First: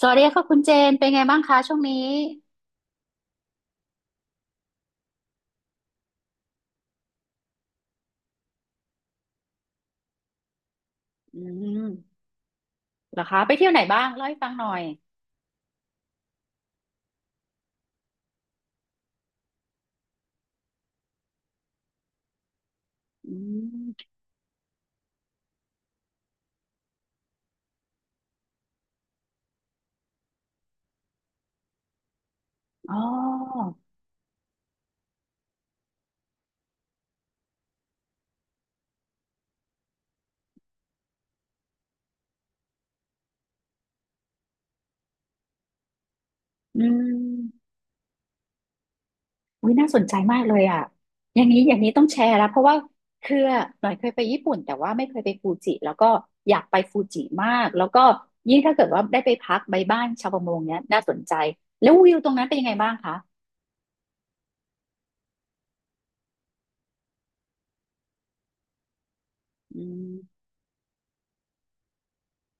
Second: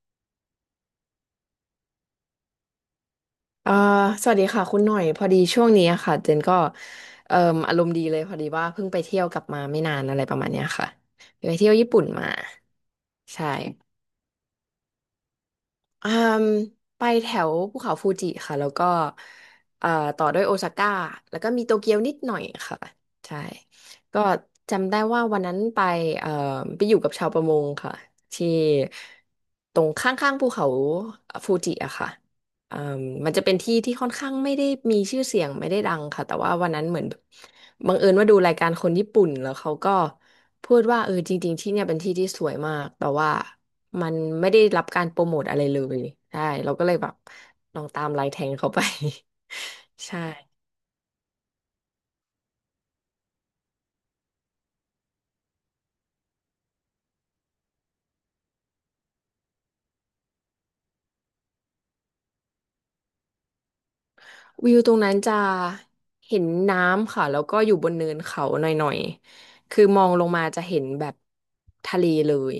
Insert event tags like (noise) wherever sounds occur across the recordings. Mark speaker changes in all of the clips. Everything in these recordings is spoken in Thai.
Speaker 1: สวัสดีค่ะคุณเจนเป็นไงบ้างคะช่วงนี้
Speaker 2: อ่าสวัสดีค่ะคุณหน่อยพอดีช่วงนี้อะค่ะเจนก็เอ่มอารมณ์ดีเลยพอดีว่าเพิ่งไปเที่ยวกลับมาไม่นานอะไรประมาณเนี้ยค่ะ
Speaker 1: อื
Speaker 2: ไปเที่ยวญี่ปุ่น
Speaker 1: ม
Speaker 2: มา
Speaker 1: เหรอคะ
Speaker 2: ใช่
Speaker 1: ไปเที่ยวไหนบ้างเล่าให้ฟังหน่อย
Speaker 2: อืมไปแถวภูเขาฟูจิค่ะแล้วก็เอ่อต่อด้วยโอซาก้าแล้วก็มีโตเกียวนิดหน่อยค่ะ
Speaker 1: อื
Speaker 2: ใช่
Speaker 1: ม
Speaker 2: ก็จำได้ว่าวันนั้นไปเอ่อไปอยู่กับชาวประมงค่ะที่ตรงข้างๆภูเขาฟูจิอะค่ะอื
Speaker 1: อ๋
Speaker 2: ม
Speaker 1: อ
Speaker 2: มันจะเป็นที่ที่ค่อนข้างไม่ได้มีชื่อเสียงไม่ได้ดังค่ะแต่ว่าวันนั้นเหมือนบังเอิญว่าดูรายการคนญี่ปุ่นแล้วเขาก็พูดว่าเออจริงๆที่เนี่ยเป็นที่ที่สวยมากแต่ว่า มันไม่ได้รับการโปรโมทอะไรเลยใช่เรา
Speaker 1: อื
Speaker 2: ก็เลยแบบ
Speaker 1: ม
Speaker 2: ลองตามไลน์แทงเขาไป
Speaker 1: วิน่าสน
Speaker 2: (laughs)
Speaker 1: ใจ
Speaker 2: ใช่
Speaker 1: มากเลยอ่ะอย่างนี้อย่างนี้ต้องแชร์แล้วเพราะว่าคือหน่อยเคยไปญี่ปุ่นแต่ว่าไม่เคยไปฟูจิแล้วก็อยากไปฟูจิมากแล้วก็ยิ่งถ้าเกิดว่าได้ไปพักใบบ้านชาวประมงเนี้ยน่าสนใจแล้ววิวตรงนั้นเป็นยังไงบ้างคะ
Speaker 2: วิวตรงนั้นจะเห็นน้ำค่ะแล้วก็อยู่บนเนินเขาหน่อยๆ
Speaker 1: อื
Speaker 2: คือมองลงมา
Speaker 1: ม
Speaker 2: จะเห็นแบบทะเลเลย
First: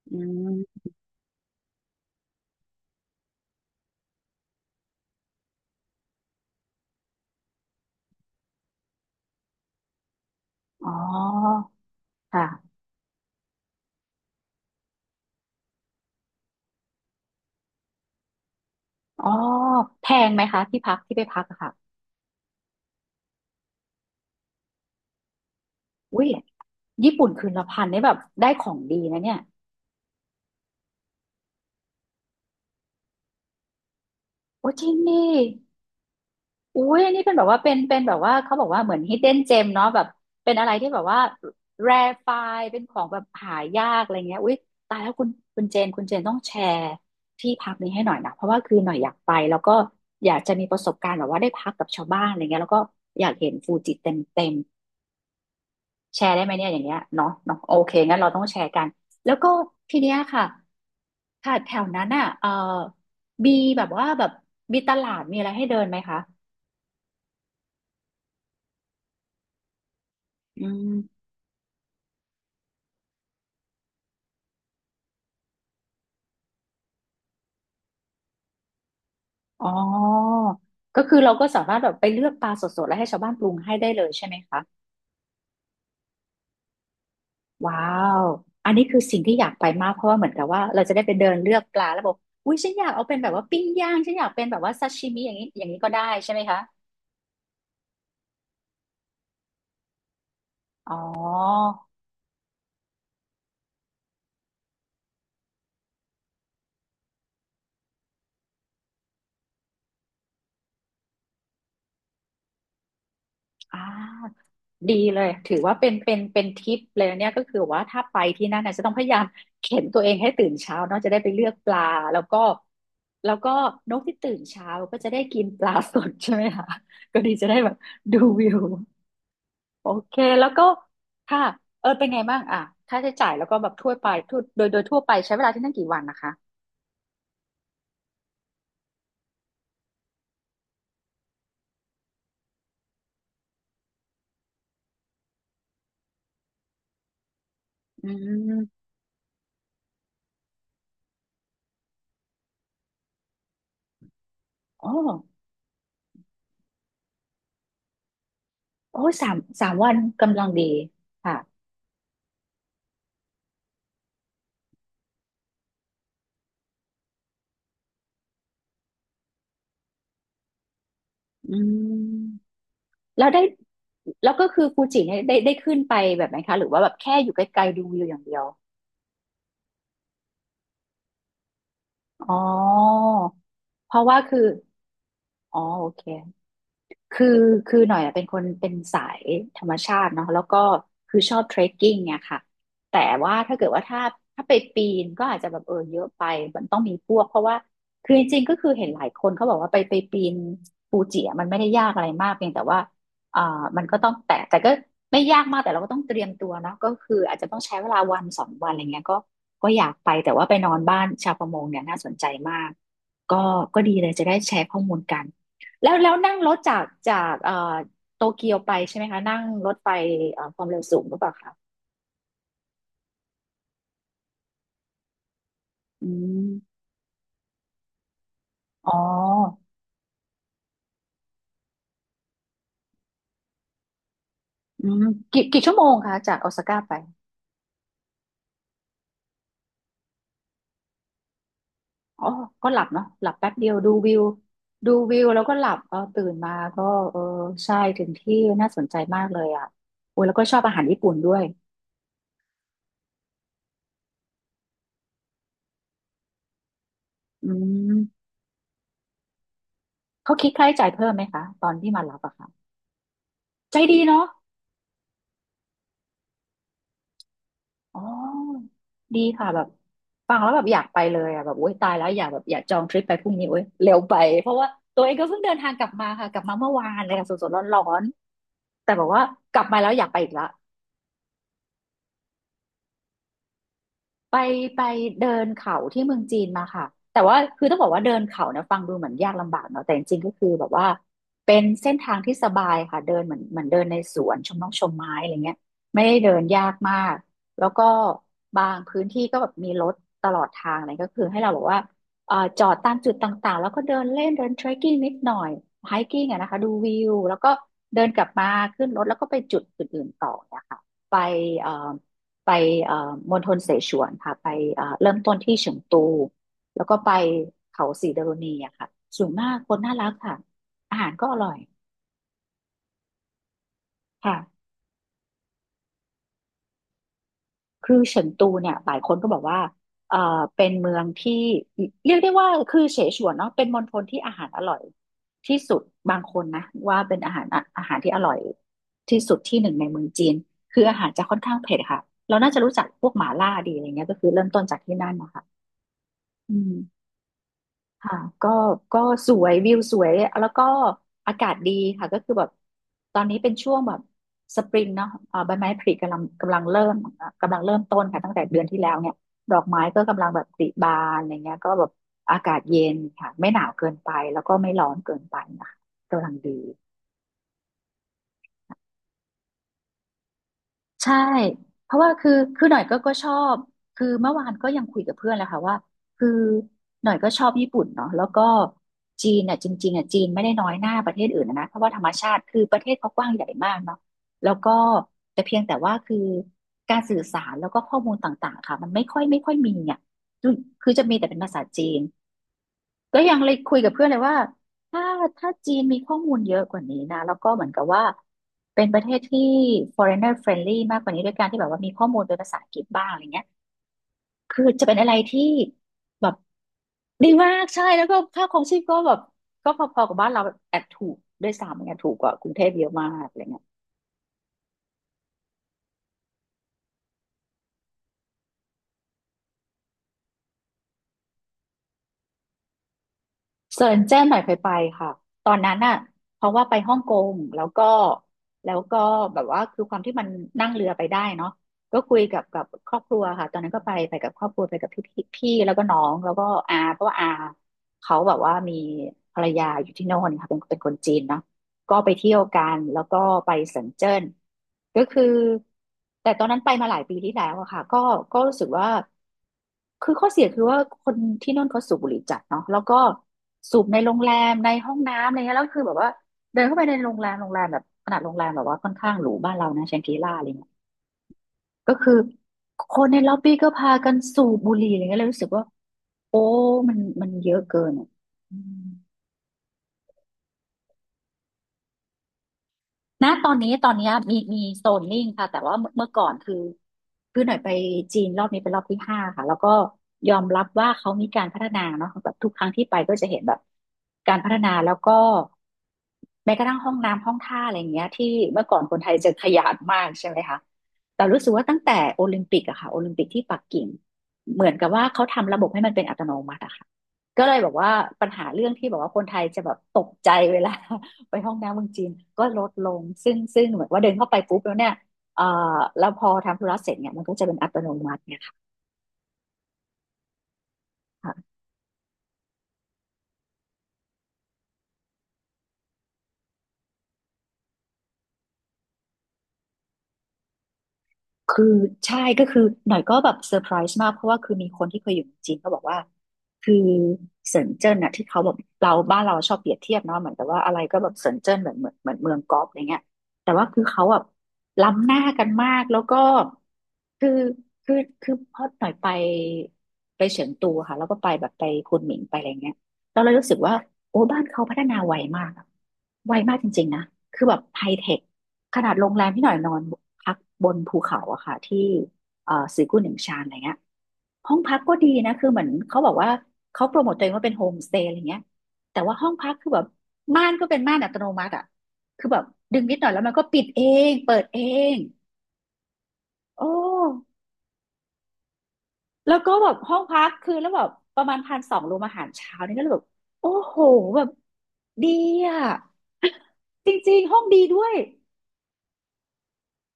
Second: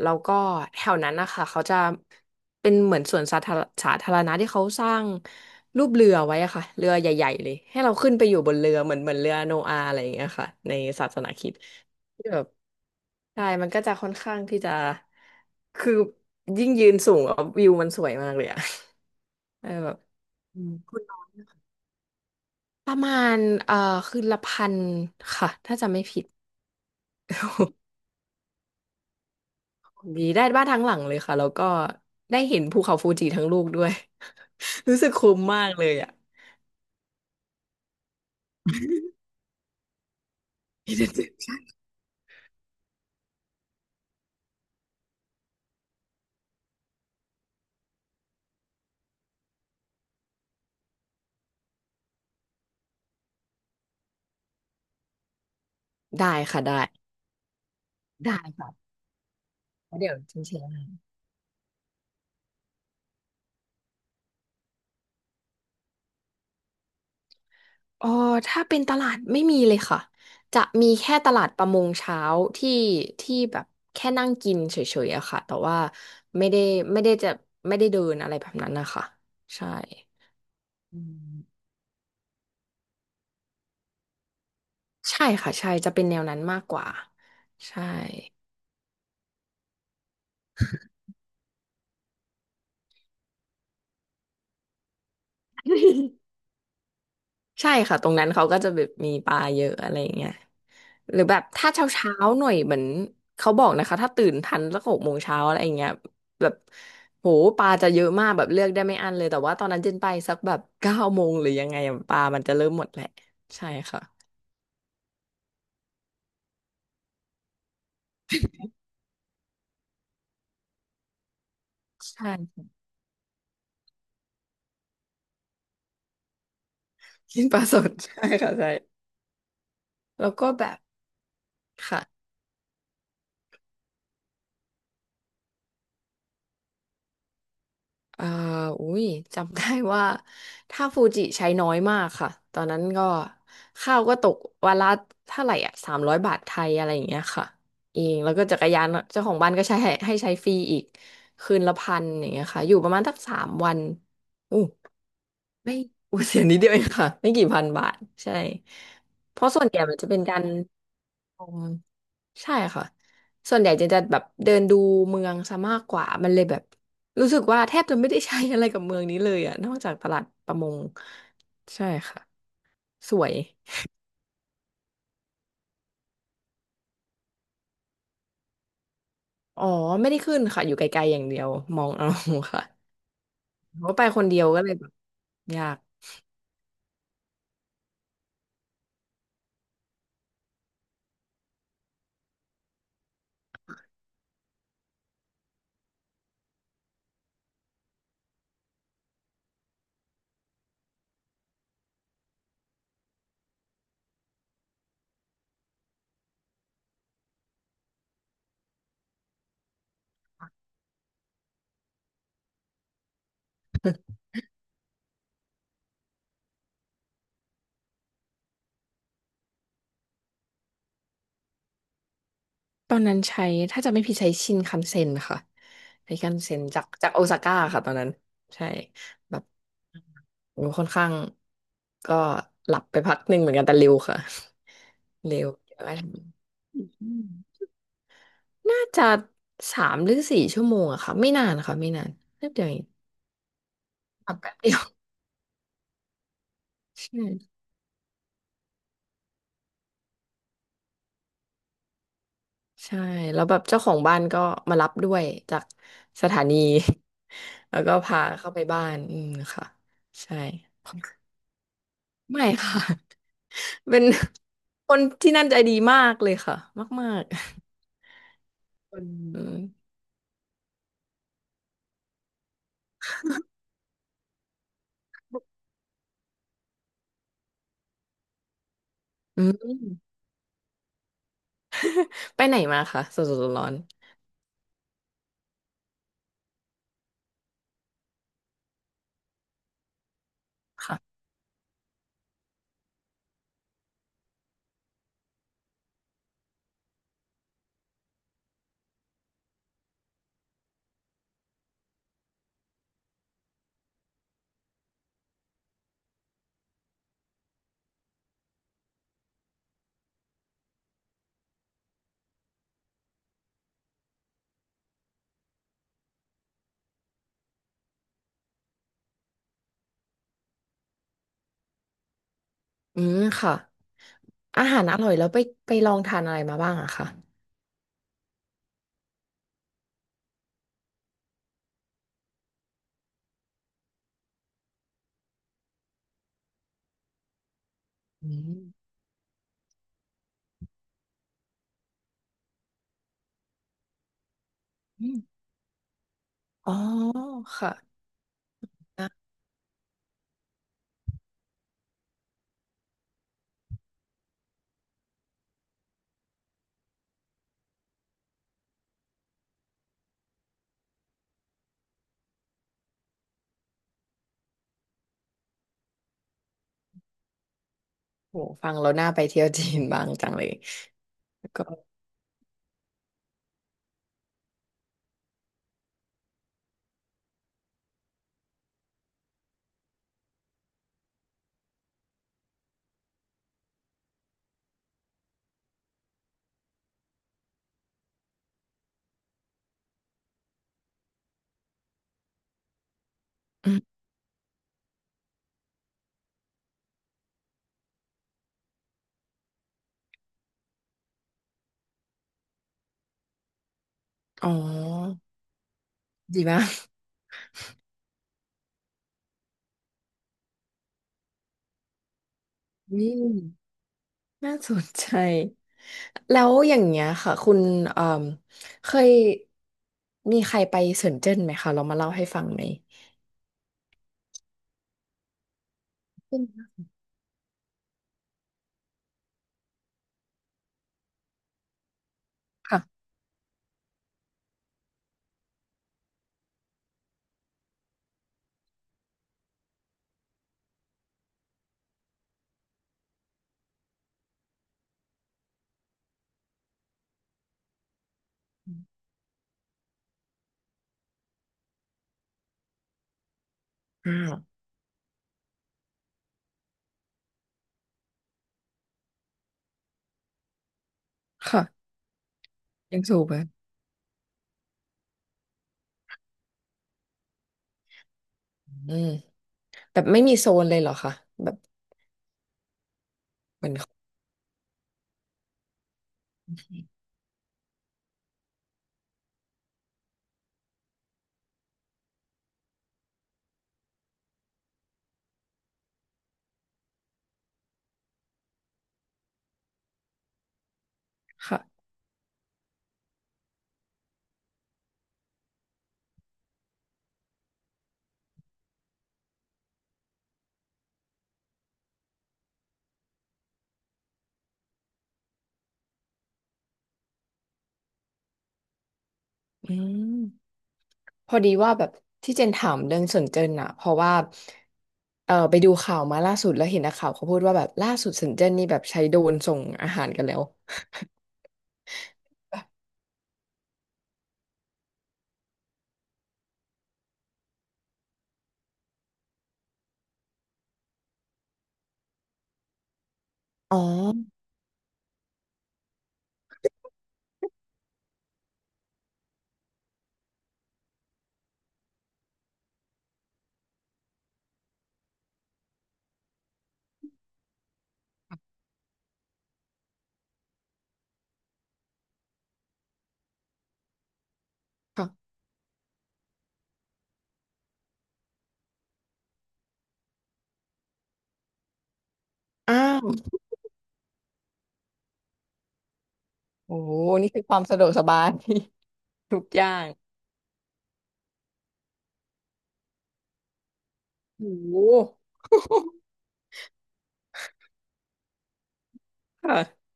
Speaker 2: แล้
Speaker 1: อื
Speaker 2: วก็แถ
Speaker 1: ม
Speaker 2: วนั้นนะคะเขาจะเป็นเหมือนสวนสาธารณะที่เขาสร้างรูปเรือไว้อะค่ะเรือใหญ่ๆเลยให้เราขึ้นไปอยู่บนเรือเหมือนเรือโนอาห์อะไรอย่างเงี้ยค่ะใน
Speaker 1: อ๋
Speaker 2: ศาสนาคริสต์
Speaker 1: อ
Speaker 2: ที่แบบ
Speaker 1: ค่ะ
Speaker 2: ใช่มันก็จะค่อนข้างที่จะคือยิ่งยืนสูงแล้ววิวมันสวยมากเลยอะ
Speaker 1: อ๋อ
Speaker 2: (laughs) เออแบบ
Speaker 1: แพงไหม
Speaker 2: อื
Speaker 1: คะ
Speaker 2: ม
Speaker 1: ที่พักที่ไปพักอะค่ะ
Speaker 2: ประมาณเอ่อคืนละพันค่ะถ้าจำไม่
Speaker 1: อุ้
Speaker 2: ผิด
Speaker 1: ยญี่ปุ่นคืนละ
Speaker 2: (laughs)
Speaker 1: พันนี่แบบได้ของดีนะเนี่ย
Speaker 2: ดีได้บ้านทั้งหลังเลยค่ะแล้วก็ได้เห็นภูเขาฟูจิทั้งลูกด้วย
Speaker 1: โอ้จริ
Speaker 2: (laughs)
Speaker 1: ง
Speaker 2: รู้สึก
Speaker 1: ดิ
Speaker 2: คุ้มมากเลยอะ
Speaker 1: อุ้ยอันนี้เป็นแบบว่าเป็นแบบว่าเขาบอกว่าเหมือน hidden gem เนาะแบบเป็นอะไรที่แบบว่า
Speaker 2: (laughs)
Speaker 1: rare find เป็นของแบบหายากอะไรเงี้ยอุ้ยตายแล้วคุณเจนต้องแชร์ที่พักนี้ให้หน่อยนะเพราะว่าคือหน่อยอยากไปแล้วก็อยากจะมีประสบการณ์แบบว่าได้พักกับชาวบ้านอะไรเงี้ยแล้วก็อยากเห็นฟูจิเต็มเต็ม แช
Speaker 2: ได้
Speaker 1: ร์ได้ไหม
Speaker 2: ค่ะ
Speaker 1: เนี่ยอย่า
Speaker 2: ได้
Speaker 1: งเงี้ยเนาะเนาะโอเคงั้นเราต้อง
Speaker 2: ได้
Speaker 1: แชร์กันแล้วก็
Speaker 2: เพ
Speaker 1: ที
Speaker 2: ราะเดี๋
Speaker 1: เนี้
Speaker 2: ย
Speaker 1: ย
Speaker 2: วจ
Speaker 1: ค่ะ
Speaker 2: ริงๆ
Speaker 1: ค่ะแถวนั้นอ่ะเออมีแบบว่าแบบมีตลาดมีอะไรให้เดินไหมคะ
Speaker 2: เออถ้าเป็นตลาดไม่มีเลยค่ะจะ
Speaker 1: อื
Speaker 2: มีแค่
Speaker 1: ม
Speaker 2: ตลาดประมงเช้าที่ที่แบบแค่นั่งกินเฉยๆอะค่ะแต่ว่าไม่ได้ไม่ได้จะไม่ได้เดินอะไรแบบนั้นนะคะ
Speaker 1: อ๋
Speaker 2: ใช่
Speaker 1: อ
Speaker 2: อื
Speaker 1: ก็คือเราก็สา
Speaker 2: ม
Speaker 1: มารถแบบไปเลือกปลาสดๆแล้วให้ชาวบ้านปรุงให้ได้เลยใช่ไหมคะ
Speaker 2: ใช่ค่ะใช่จะเป็นแนวนั้นมากกว่า
Speaker 1: ว้า
Speaker 2: ใช่
Speaker 1: วอันนี้คือสิ่งที่อยากไปมากเพราะว่าเหมือนกับว่าเราจะได้ไปเดินเลือกปลาแล้วบอกอุ้ยฉันอยากเอาเป็นแบบว่าปิ้งย่างฉันอยากเป็นแบบว่าซาชิมิอย่างนี้อย่างนี้ก็ได้ใช่ไหมคะ
Speaker 2: ใช่ค่ะตรงนั้นเขาก็จะแบบมีปลาเยอะอะไรอย่างเงี้ย
Speaker 1: อ๋อ
Speaker 2: หรือแบบถ้าเช้าเช้าหน่อยเหมือนเขาบอกนะคะถ้าตื่นทันสัก6 โมงเช้าอะไรอย่างเงี้ยแบบโหปลาจะเยอะมากแบบเลือกได้ไม่อั้นเลยแต่ว่าตอนนั้นเจนไปสักแบบ (laughs) 9 โมงหรือยังไงอะปลามันจะเริ่มหมดแหละใช่
Speaker 1: อ่า
Speaker 2: ค่ะ
Speaker 1: ดีเลยถือว่าเป็นทิปเลยเนี่ยก็คือว่าถ้าไปที่นั่นนะจะต้องพยายามเข็นตัวเองให้ตื่นเช้าเนาะจะได้ไปเลือกปลาแล้ว
Speaker 2: ใช่
Speaker 1: ก็
Speaker 2: ค่ะ
Speaker 1: แล้วก็นกที่ตื่นเช้าก็จะได้กินปลาสดใช่ไหมคะก็ดี
Speaker 2: กิน
Speaker 1: จะได้
Speaker 2: ปลา
Speaker 1: แบ
Speaker 2: ส
Speaker 1: บ
Speaker 2: ด (laughs)
Speaker 1: ดู
Speaker 2: ใช่
Speaker 1: วิ
Speaker 2: ค่ะ
Speaker 1: ว
Speaker 2: ใช่
Speaker 1: โอเค
Speaker 2: แล้ว
Speaker 1: แล้
Speaker 2: ก็
Speaker 1: วก็
Speaker 2: แบบ
Speaker 1: ค่ะเออ
Speaker 2: ค่ะ
Speaker 1: เป็นไงบ้างอ่ะค่าใช้จ่ายแล้วก็แบบทั่วไปทั่วโดยโดยทั่วไปใช้เวลาที่นั่นกี่วันนะคะ
Speaker 2: เอ่า อุ้ยจำได้ว่าถ้าฟูจิใช้น้อยมากค่ะ ตอนนั้นก็ข้าวก็ตกวันละเท่าไหร่อ่ะ300 บาทไทยอะไรอย่างเงี้ยค่ะเอ
Speaker 1: อื
Speaker 2: งแล้วก็จักร
Speaker 1: ม
Speaker 2: ยานเจ้าของบ้านก็ใช้ให้ใช้ฟรีอีกคืนละพันอย่างเงี้ยค่ะ อยู่ประมาณสัก3 วันอู้
Speaker 1: อ๋อ
Speaker 2: ไม่ (laughs) โอ้เสียนิดเดียวเองค่ะไม่กี่พันบาทใช่
Speaker 1: โอ้สาม
Speaker 2: เพราะส่ว
Speaker 1: สา
Speaker 2: น
Speaker 1: ม
Speaker 2: ใหญ่
Speaker 1: วั
Speaker 2: มั
Speaker 1: น
Speaker 2: นจะเป็นกา
Speaker 1: กำลั
Speaker 2: ร
Speaker 1: งดี
Speaker 2: ช
Speaker 1: ค่ะ
Speaker 2: มใช่ค่ะส่วนใหญ่จะแบบเดินดูเมืองซะมากกว่ามันเลยแบบรู้สึกว่าแทบจะไม่ได้ใช้อะไรกับเมืองนี้เลยอะนอกจากตลาดประมง
Speaker 1: อื
Speaker 2: ใช่
Speaker 1: ม
Speaker 2: ค่ะส
Speaker 1: แล้
Speaker 2: ว
Speaker 1: ว
Speaker 2: ย
Speaker 1: ได้แล้วก็คือฟูจิเนี่ยได้ขึ้นไปแบบไหนคะหรือว่าแบบแค่อยู่ใกล้ๆดูวิวอย่างเดียว
Speaker 2: อ๋อไม่ได้ขึ้นค่ะอยู่ไกลๆอย่างเดียวมองเอา
Speaker 1: อ๋อ
Speaker 2: (laughs) ค่ะเพ
Speaker 1: เพ
Speaker 2: ราะไป
Speaker 1: ราะว่า
Speaker 2: คนเดี
Speaker 1: คื
Speaker 2: ย
Speaker 1: อ
Speaker 2: วก็เลยแบบ
Speaker 1: อ๋อ
Speaker 2: ยาก
Speaker 1: โอเค คือคือหน่อยอะเป็นคนเป็นสายธรรมชาติเนาะแล้วก็คือชอบเทรคกิ้งเนี่ยค่ะแต่ว่าถ้าเกิดว่าถ้าไปปีนก็อาจจะแบบเออเยอะไปมันต้องมีพวกเพราะว่าคือจริงๆก็คือเห็นหลายคนเขาบอกว่าไปปีนฟูจิอะมันไม่ได้ยากอะไรมากเพียงแต่ว่าอ่ามันก็ต้องแต่ก็ไม่ยากมากแต่เราก็ต้องเตรียมตัวเนาะก็คืออาจจะต้องใช้เวลาวันสองวันอะไรเงี้ยก็ก็อยากไปแต่ว่าไปนอนบ้านชาวประมงเนี่ยน่าสนใจมากก็ก็ดีเลยจะได้แชร์ข้อมูลกัน แล้วนั่งรถจากโตเกียวไปใช่ไหมคะนั่งรถไฟความเร็วสูงหรือเปล่าคะ
Speaker 2: ตอนนั้นใช้ถ้าจะไม่ผิดใช้ชินคันเซ็นค่ะ
Speaker 1: อื
Speaker 2: ใช้คันเซ็น
Speaker 1: ม
Speaker 2: จากโอซาก้าค่ะตอนนั้นใช่
Speaker 1: อ๋อ
Speaker 2: แบบโอ้ค่อนข้างก็หลับไปพักหนึ่งเหมือนกันแต่เร็วค่ะ
Speaker 1: อืม
Speaker 2: (laughs) เร็
Speaker 1: กี่
Speaker 2: ว
Speaker 1: กี่ชั่
Speaker 2: เดี๋
Speaker 1: ว
Speaker 2: ยว
Speaker 1: โม
Speaker 2: ว่า
Speaker 1: ง
Speaker 2: ท
Speaker 1: คะจากโอซาก้าไป
Speaker 2: ำอืมน่าจะ3 หรือ 4 ชั่วโมงอะค่ะไม่นานค่ะไม่นาน
Speaker 1: อ๋อ
Speaker 2: แป๊บเดีย
Speaker 1: ก็
Speaker 2: ว
Speaker 1: ห
Speaker 2: เอ
Speaker 1: ลั
Speaker 2: ง
Speaker 1: บเนาะหลับแป๊บเดียวดูวิว
Speaker 2: ขับแป๊บเดียว
Speaker 1: ดูวิวแล้วก็หลับเออตื่นมาก็
Speaker 2: (laughs)
Speaker 1: เออ
Speaker 2: ใช่
Speaker 1: ใช่ถึงที่น่าสนใจมากเลยอ่ะโอ้ยแล้วก็ชอบอาหารญี่ปุ่นด้วย
Speaker 2: ใช่แล้วแบบเจ้าของบ้านก็มารับด้วยจากสถานี
Speaker 1: อื
Speaker 2: (laughs) แล้วก็พา
Speaker 1: ม
Speaker 2: เข้าไปบ้านอืมค่ะ
Speaker 1: เขา
Speaker 2: ใช่
Speaker 1: คิดค่าใช้จ่ายเพิ่มไหมคะตอนที่มารับอะ
Speaker 2: (laughs) ไม่
Speaker 1: ค่ะ
Speaker 2: ค่ะ
Speaker 1: ใจดี
Speaker 2: เป็น
Speaker 1: เนาะ
Speaker 2: (laughs) คนที่นั่นใจดีมากเลยค่ะมาก
Speaker 1: อ๋อ
Speaker 2: ๆค
Speaker 1: ดี
Speaker 2: น
Speaker 1: ค่ะแบบฟังแล้วแบบอยากไปเลยอ่ะแบบโอ๊ยตายแล้วอยากแบบอยากจองทริปไปพรุ่งนี้โอ๊ยเร็วไปเพราะว่าตัวเองก็เพิ่งเดินทางกลับมาค่ะกลับมาเมื่อวานเลยค่ะสดๆร้อนๆแต่บอกว่า
Speaker 2: อื
Speaker 1: กลับมาแล้วอยาก
Speaker 2: ม
Speaker 1: ไปอีกละ
Speaker 2: ไปไหนมาคะสดๆร้อน
Speaker 1: ไปไปเดินเขาที่เมืองจีนมาค่ะแต่ว่าคือต้องบอกว่าเดินเขาเนี่ยฟังดูเหมือนยากลำบากเนาะแต่จริงๆก็คือแบบ
Speaker 2: ๆ
Speaker 1: ว่า
Speaker 2: ค่ะ
Speaker 1: เป็นเส้นทางที่สบายค่ะเดินเหมือนเดินในสวนชมนกชมไม้อะไรเงี้ยไม่ได้เดินยากมากแล้วก็บางพื้นที่ก็แบบมีรถตลอดทางอะไรก็คือให้เราแบอกว่าจอดตามจุดต่างๆแล้วก็เดินเล่นเดินเทรคกิ้งนิดหน่อยไฮกิ้งอะนะคะดูวิวแล้วก็เดินกลับมาขึ้นรถแล้วก็ไปจุดอื่นๆต่อเนี่ยค่ะไปเอ่อ ไปเอ่อมณฑลเสฉวนค่ะไปเริ่มต้นที่เฉิงตูแล้วก็ไปเขาสีดารุณีอะค่ะสวยมากคนน่ารักค่ะอาหารก็อร่อย
Speaker 2: อืมค่ะ
Speaker 1: ค่ะ
Speaker 2: อาหารอร่อยแล้วไปไปลองทานอะไรมาบ้างอะคะ
Speaker 1: คือเฉิงตูเนี่ยหลายคนก็บอกว่าเอ่อเป็นเมืองที่เรียกได้ว่าคือเสฉวนเนาะเป็นมณฑลที่อาหารอร่อยที่สุดบางคนนะว่าเป็นอาหารที่อ
Speaker 2: อื
Speaker 1: ร่อย
Speaker 2: ม
Speaker 1: ที่สุดที่หนึ่งในเมืองจีนคืออาหารจะค่อนข้างเผ็ดค่ะเราน่าจะรู้จักพวกหม่าล่าดีอะไรเงี้ยก็คือเริ่มต้นจากที่
Speaker 2: อื
Speaker 1: นั่น
Speaker 2: ม
Speaker 1: นะคะอื
Speaker 2: อ๋อ
Speaker 1: ม
Speaker 2: ค่ะ
Speaker 1: ค่ะก็ก็
Speaker 2: นะ
Speaker 1: สวยวิวสวยแล้วก็อากาศดีค่ะก็คือแบบตอนนี้เป็นช่วงแบบสปริงเนาะเอ่อใบไม้ผลิกำลังเริ่มกำลังเริ่มต้นค่ะตั้งแต่เดือนที่แล้วเนี่ยดอกไม้ก็กำลังแบบผลิบานอะไรเงี้ยก็แบบอากาศเย็นค่ะไม่หนาวเกินไปแล้วก็ไม่ร้อนเกินไปนะคะกำลังดี
Speaker 2: โหฟังแล้วน่าไปเที่ยวจีนบ้างจังเลย
Speaker 1: ใช่
Speaker 2: แล้วก็
Speaker 1: เพราะว่าคือคือหน่อยก็ชอบคือเมื่อวานก็ยังคุยกับเพื่อนแหละค่ะว่าคือหน่อยก็ชอบญี่ปุ่นเนาะแล้วก็จีนเนี่ยจริงๆอ่ะจีนไม่ได้น้อยหน้าประเทศอื่นนะเพราะว่าธรรมชาติคือประเทศเขากว้างใหญ่มากเนาะแล้วก็แต่เพียงแต่ว่าคือการสื่อสารแล้วก็ข้อมูลต่างๆค่ะมันไม่ค่อยมีอ่ะคือคือจะมีแต่เป็นภาษาจีน ก็ยังเลย
Speaker 2: อื
Speaker 1: คุย
Speaker 2: ม
Speaker 1: กับเพื่อนเลยว่าถ้าถ้าจีนมีข้อมูลเยอะกว่านี้นะแล้วก็เหมือนกับว่าเป็นประเทศที่ foreigner friendly มากกว่านี้ด้วยการที่แบบว่ามีข้อมูลเป็นภาษาอังกฤษบ้างอะไรเงี้ย
Speaker 2: อ๋
Speaker 1: คือจะเป็นอะไร
Speaker 2: อ
Speaker 1: ที่แบบ
Speaker 2: ดีมาก
Speaker 1: ดีมากใช่แล้วก็ค่าครองชีพก็แบบก็พอๆกับบ้านเราแอบถูกด้วยซ้ำเนี่ยถูกกว่ากรุงเทพเยอะ
Speaker 2: อื
Speaker 1: มากอะ
Speaker 2: ม
Speaker 1: ไรเงี้ย
Speaker 2: น่าสนใจแล้วอย่างเงี้ยค่ะคุณเอ่มเคยมีใครไปเซินเจิ้นไหมคะเรามาเล่าให้ฟังไหม
Speaker 1: เซินเจิ้นหน่อยเคยไปค่ะตอนนั้นน่ะ
Speaker 2: เป็
Speaker 1: เพ
Speaker 2: น
Speaker 1: ราะว่า
Speaker 2: นะ
Speaker 1: ไปฮ่องกงแล้วก็แล้วก็แบบว่าคือความที่มันนั่งเรือไปได้เนาะก็คุยกับกับ
Speaker 2: ค่ะ
Speaker 1: ครอบครัวค่ะตอนนั้นก็ไปกับครอบครัวไปกับพี่พี่แล้วก็น้องแล้วก็อาเพราะว่าอาเขาแบบว่ามีภรรยาอยู่ที่โน่นค่ะเป็นคนจีนเนาะ ก็ไปเที่ยวกันแล้วก็ไปเซินเจิ้นก็คือแต่ตอนนั้นไปมาหลายปีที่แล้วอะค่ะก็ก็รู้สึกว่าคือข้อเสียคือว่าคนที่นั่นเขาสูบบุหรี่จัดเนาะแล้วก็สูบในโร
Speaker 2: อ่
Speaker 1: งแรม
Speaker 2: า
Speaker 1: ในห้องน้ำอะไรเงี้ยแล้วคือแบบว่าเดินเข้าไปในโรงแรมโรงแรมแบบขนาดโรงแรมแบบว่าค่อนข้างหรูบ้านเรานะแชงกรีล่าอะไรเงี้ย
Speaker 2: ค่ะ
Speaker 1: ก็คือค
Speaker 2: ยัง
Speaker 1: นใน
Speaker 2: สูบ
Speaker 1: ล็อ
Speaker 2: เล
Speaker 1: บ
Speaker 2: ย
Speaker 1: บี้ก็พากันสูบบุหรี่อะไรเงี้ยเลยรู้สึกว่าโอ้มันเยอะเกินอะอืม
Speaker 2: อืมแบบไม่มีโซนเลยเหรอคะแบบ
Speaker 1: ณตอน
Speaker 2: เหมือ
Speaker 1: นี้
Speaker 2: น
Speaker 1: ตอนเนี้ยมีโซนนิ่งค่ะแต่ว่าเมื่อก่อนคือคือหน่อยไปจีนรอบนี้เป็นรอบที่ห้าค่ะแล้วก็ยอมรับว่าเขามีการพัฒนาเนาะแบบทุกครั้งที่ไปก็จะเห็นแบบการพัฒนาแล้วก็แม้กระทั่งห้องน้ำห้องท่าอะไรอย่างเงี้ยที่เมื่อก่อนคนไทยจะขยาดมากใช่ไหมคะแต่รู้สึก
Speaker 2: ค่ะ
Speaker 1: ว่าตั้งแต่โอลิมปิกอะค่ะโอลิมปิกที่ปักกิ่งเหมือนกับว่าเขาทำระบบให้มันเป็นอัตโนมัติอะค่ะก็เลยบอกว่าปัญหาเรื่องที่บอกว่าคนไทยจะแบบตกใจเวลา ไปห้องน้ำเมืองจีนก็ลดลงซึ่งเหมือนว่าเดินเข้าไปปุ๊บแล้วเนี่ยเอ่อแล้วพอทำธุระเสร็จเนี่ยมันก็จะเป็นอัตโนมัติเนี่ยค
Speaker 2: อืมพอ
Speaker 1: ่ะ
Speaker 2: ดีว่าแบบที่เจนถามเรื่องเซินเจิ้นอะเพราะว่าเออไปดูข่าวมาล่าสุดแล้วเห็นนักข่าวเขาพูดว่าแบบล่าสุดเซินเจิ้นนี่แบบใช้โดรนส่งอาหารกันแล้ว
Speaker 1: คือใช่ก็คือหน่อยก็แบบเซอร์ไพรส์มากเพราะว่าคือมีคนที่เคยอยู่เมืองจีนเขาบอกว่าคือเซินเจิ้นน่ะที่เขาแบบเราบ้านเราชอบเปรียบเทียบเนาะเหมือนแต่ว่าอะไรก็แบบเซินเจิ้นเหมือนเมืองก๊อปอะไรเงี้ยแต่ว่า
Speaker 2: อ๋อ
Speaker 1: คือเขาแบบล้ำหน้ากันมากแล้วก็คือคือคือพอหน่อยไปเฉิงตูค่ะแล้วก็ไปแบบไปคุนหมิงไปอะไรเงี้ยเราเลยรู้สึกว่าโอ้บ้านเขาพัฒนาไวมากอะไวมากจริงๆนะคือแบบไฮเทค ขนาดโรงแรมที่หน่อยนอนพักบนภูเขาอะค่ะที่สีกุนหนึ่งชานอะไรเงี้ยห้องพักก็ดี
Speaker 2: ค่ะ
Speaker 1: นะคือเหมือนเขาบอกว่าเขาโปรโมตตัวเองว่าเป็นโฮมสเตย์อะไรเงี้ยแต่ว่าห้องพักคือแบบม่านก็เป็นม่านอัตโนมัติอะคือแบบ
Speaker 2: อ้า
Speaker 1: ดึงนิดหน่
Speaker 2: ว
Speaker 1: อยแล้วมันก็ปิดเองเปิดเองโอ้
Speaker 2: โอ้โหนี่คือความสะดวกสบาย (laughs)
Speaker 1: แล้
Speaker 2: ทุ
Speaker 1: ว
Speaker 2: ก
Speaker 1: ก็
Speaker 2: อ
Speaker 1: แบ
Speaker 2: ย่า
Speaker 1: บ
Speaker 2: ง
Speaker 1: ห้องพักคือแล้วแบบประมาณ1,200รวมอาหารเช้านี่ก็เลยแบบโอ้โหแบบ
Speaker 2: โอ้โห
Speaker 1: ดีอ่ะ (laughs) จริงๆห้องดีด้วย
Speaker 2: ค่ะ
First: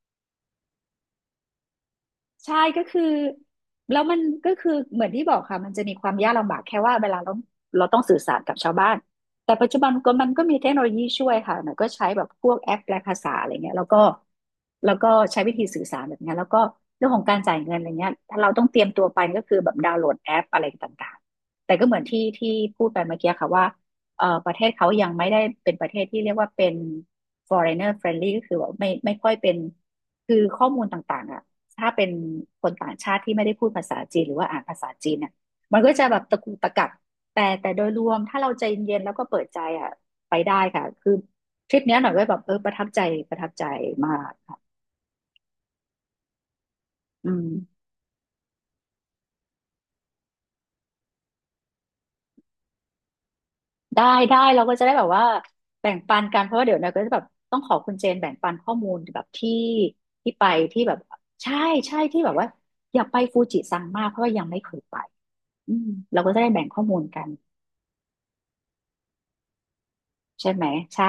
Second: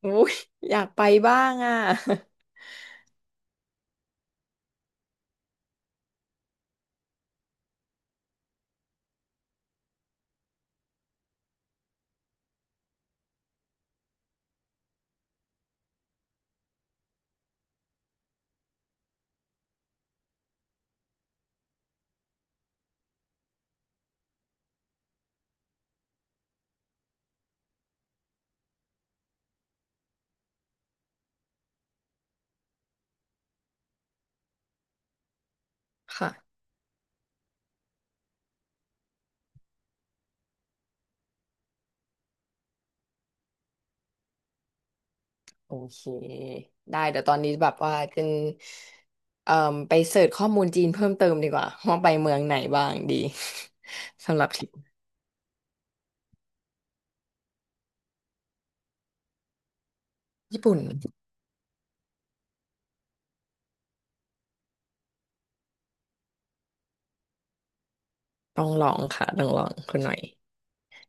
Speaker 2: โอ้ยอยากไปบ้างอ่ะ
Speaker 1: ใช่ก็คือแล้วมันก็คือเหมือนที่บอกค่ะมันจะมีความยากลำบากแค่ว่าเวลาเราต้องสื่อสารกับชาวบ้านแต่ปัจจุบันก็มันก็มีเทคโนโลยีช่วยค่ะหน่อยก็ใช้แบบพวกแอปแปลภาษาอะไรเงี้ยแล้วก็ใช้วิธีสื่อสารแบบเนี้ยแล้วก็เรื่องของการจ่ายเงินอะไรเงี้ยถ้าเราต้องเตรียมตัวไปก็คือแบบดาวน์โหลดแอปอะไรต่างๆแต่ก็เหมือนที่พูดไปเมื่อกี้ค่ะว่าประเทศเขายังไม่ได้เป็นประเทศที่เรียกว่าเป็น foreigner friendly ก็คือแบบไม่ค่อยเป็นคือข้อมูลต่างๆอ่ะ ถ้าเป็นคนต่างชาติที่ไม่ได้พูดภาษาจีนหรือว่าอ่านภาษาจีนเนี่ยมันก็จะแบบตะกุ
Speaker 2: ค่ะ
Speaker 1: กตะกักแต่โดยรวมถ้าเราใจเย็นๆแล้วก็เปิดใจอ่ะไปได้ค่ะคือทริปเนี้ยหน่อยก็แบบเออประทับใจประทับใจมาก
Speaker 2: โอเคได้เดี๋ยว
Speaker 1: อื
Speaker 2: ตอน
Speaker 1: ม
Speaker 2: นี้แบบว่าเป็นเอ่อไปเสิร์ชข้อมูลจีนเพิ่มเติมดีกว่าว่าไปเมืองไหนบ้างดี
Speaker 1: ได้
Speaker 2: (laughs)
Speaker 1: ได้
Speaker 2: สำหรับท
Speaker 1: เรา
Speaker 2: ริป
Speaker 1: ก็จะได้แบบว่าแบ่งปันกันเพราะว่าเดี๋ยวนะก็จะแบบต้องขอคุณเจนแบ่งปันข้อมูลแบบที่ที่ไป
Speaker 2: ญี่ปุ่น
Speaker 1: ที่แบบใช่ใช่ที่แบบว่าอยากไปฟูจิซังมากเพราะว่ายังไม่เคยไปอืมเราก็จะได้แบ่งข้อมูลกัน
Speaker 2: ต้องลองค่ะต้องลองคุณหน่อย
Speaker 1: ใช่ไหมใช่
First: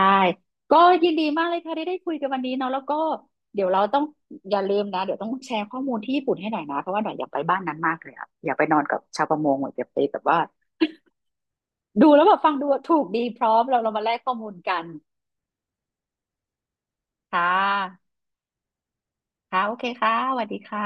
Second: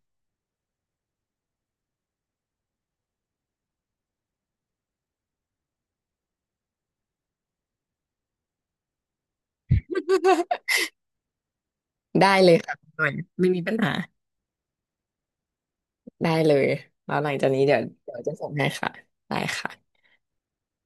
Speaker 1: ก็ยินดีมากเลยค่ะที่ได้คุยกันวันนี้เนาะแล้วก็เดี๋ยวเราต้องอย่าลืมนะเดี๋ยวต้องแชร์ข้อมูลที่ญี่ปุ่นให้หน่อยนะเพราะว่าหน่อยอยากไปบ้านนั้นมากเลยอะอยากไปนอนกับชาวประมงหน่อยอยากไปแบบว่าดูแล้ว
Speaker 2: ได้
Speaker 1: แบบฟั
Speaker 2: เล
Speaker 1: ง
Speaker 2: ย
Speaker 1: ดู
Speaker 2: ค่ะคุณ
Speaker 1: ถู
Speaker 2: ห
Speaker 1: ก
Speaker 2: น่อย
Speaker 1: ดีพ
Speaker 2: ไม่
Speaker 1: ร้อ
Speaker 2: มี
Speaker 1: ม
Speaker 2: ปัญ
Speaker 1: เรา
Speaker 2: หา
Speaker 1: มาแลกข้อมูลกัน
Speaker 2: ได้เลยแล้วหลัง
Speaker 1: ค่
Speaker 2: จากนี้
Speaker 1: ะ
Speaker 2: เดี๋ยวจะส่งให้ค่ะได้
Speaker 1: ค่ะ
Speaker 2: ค่ะ
Speaker 1: โอเคค่ะสวัสดีค่ะ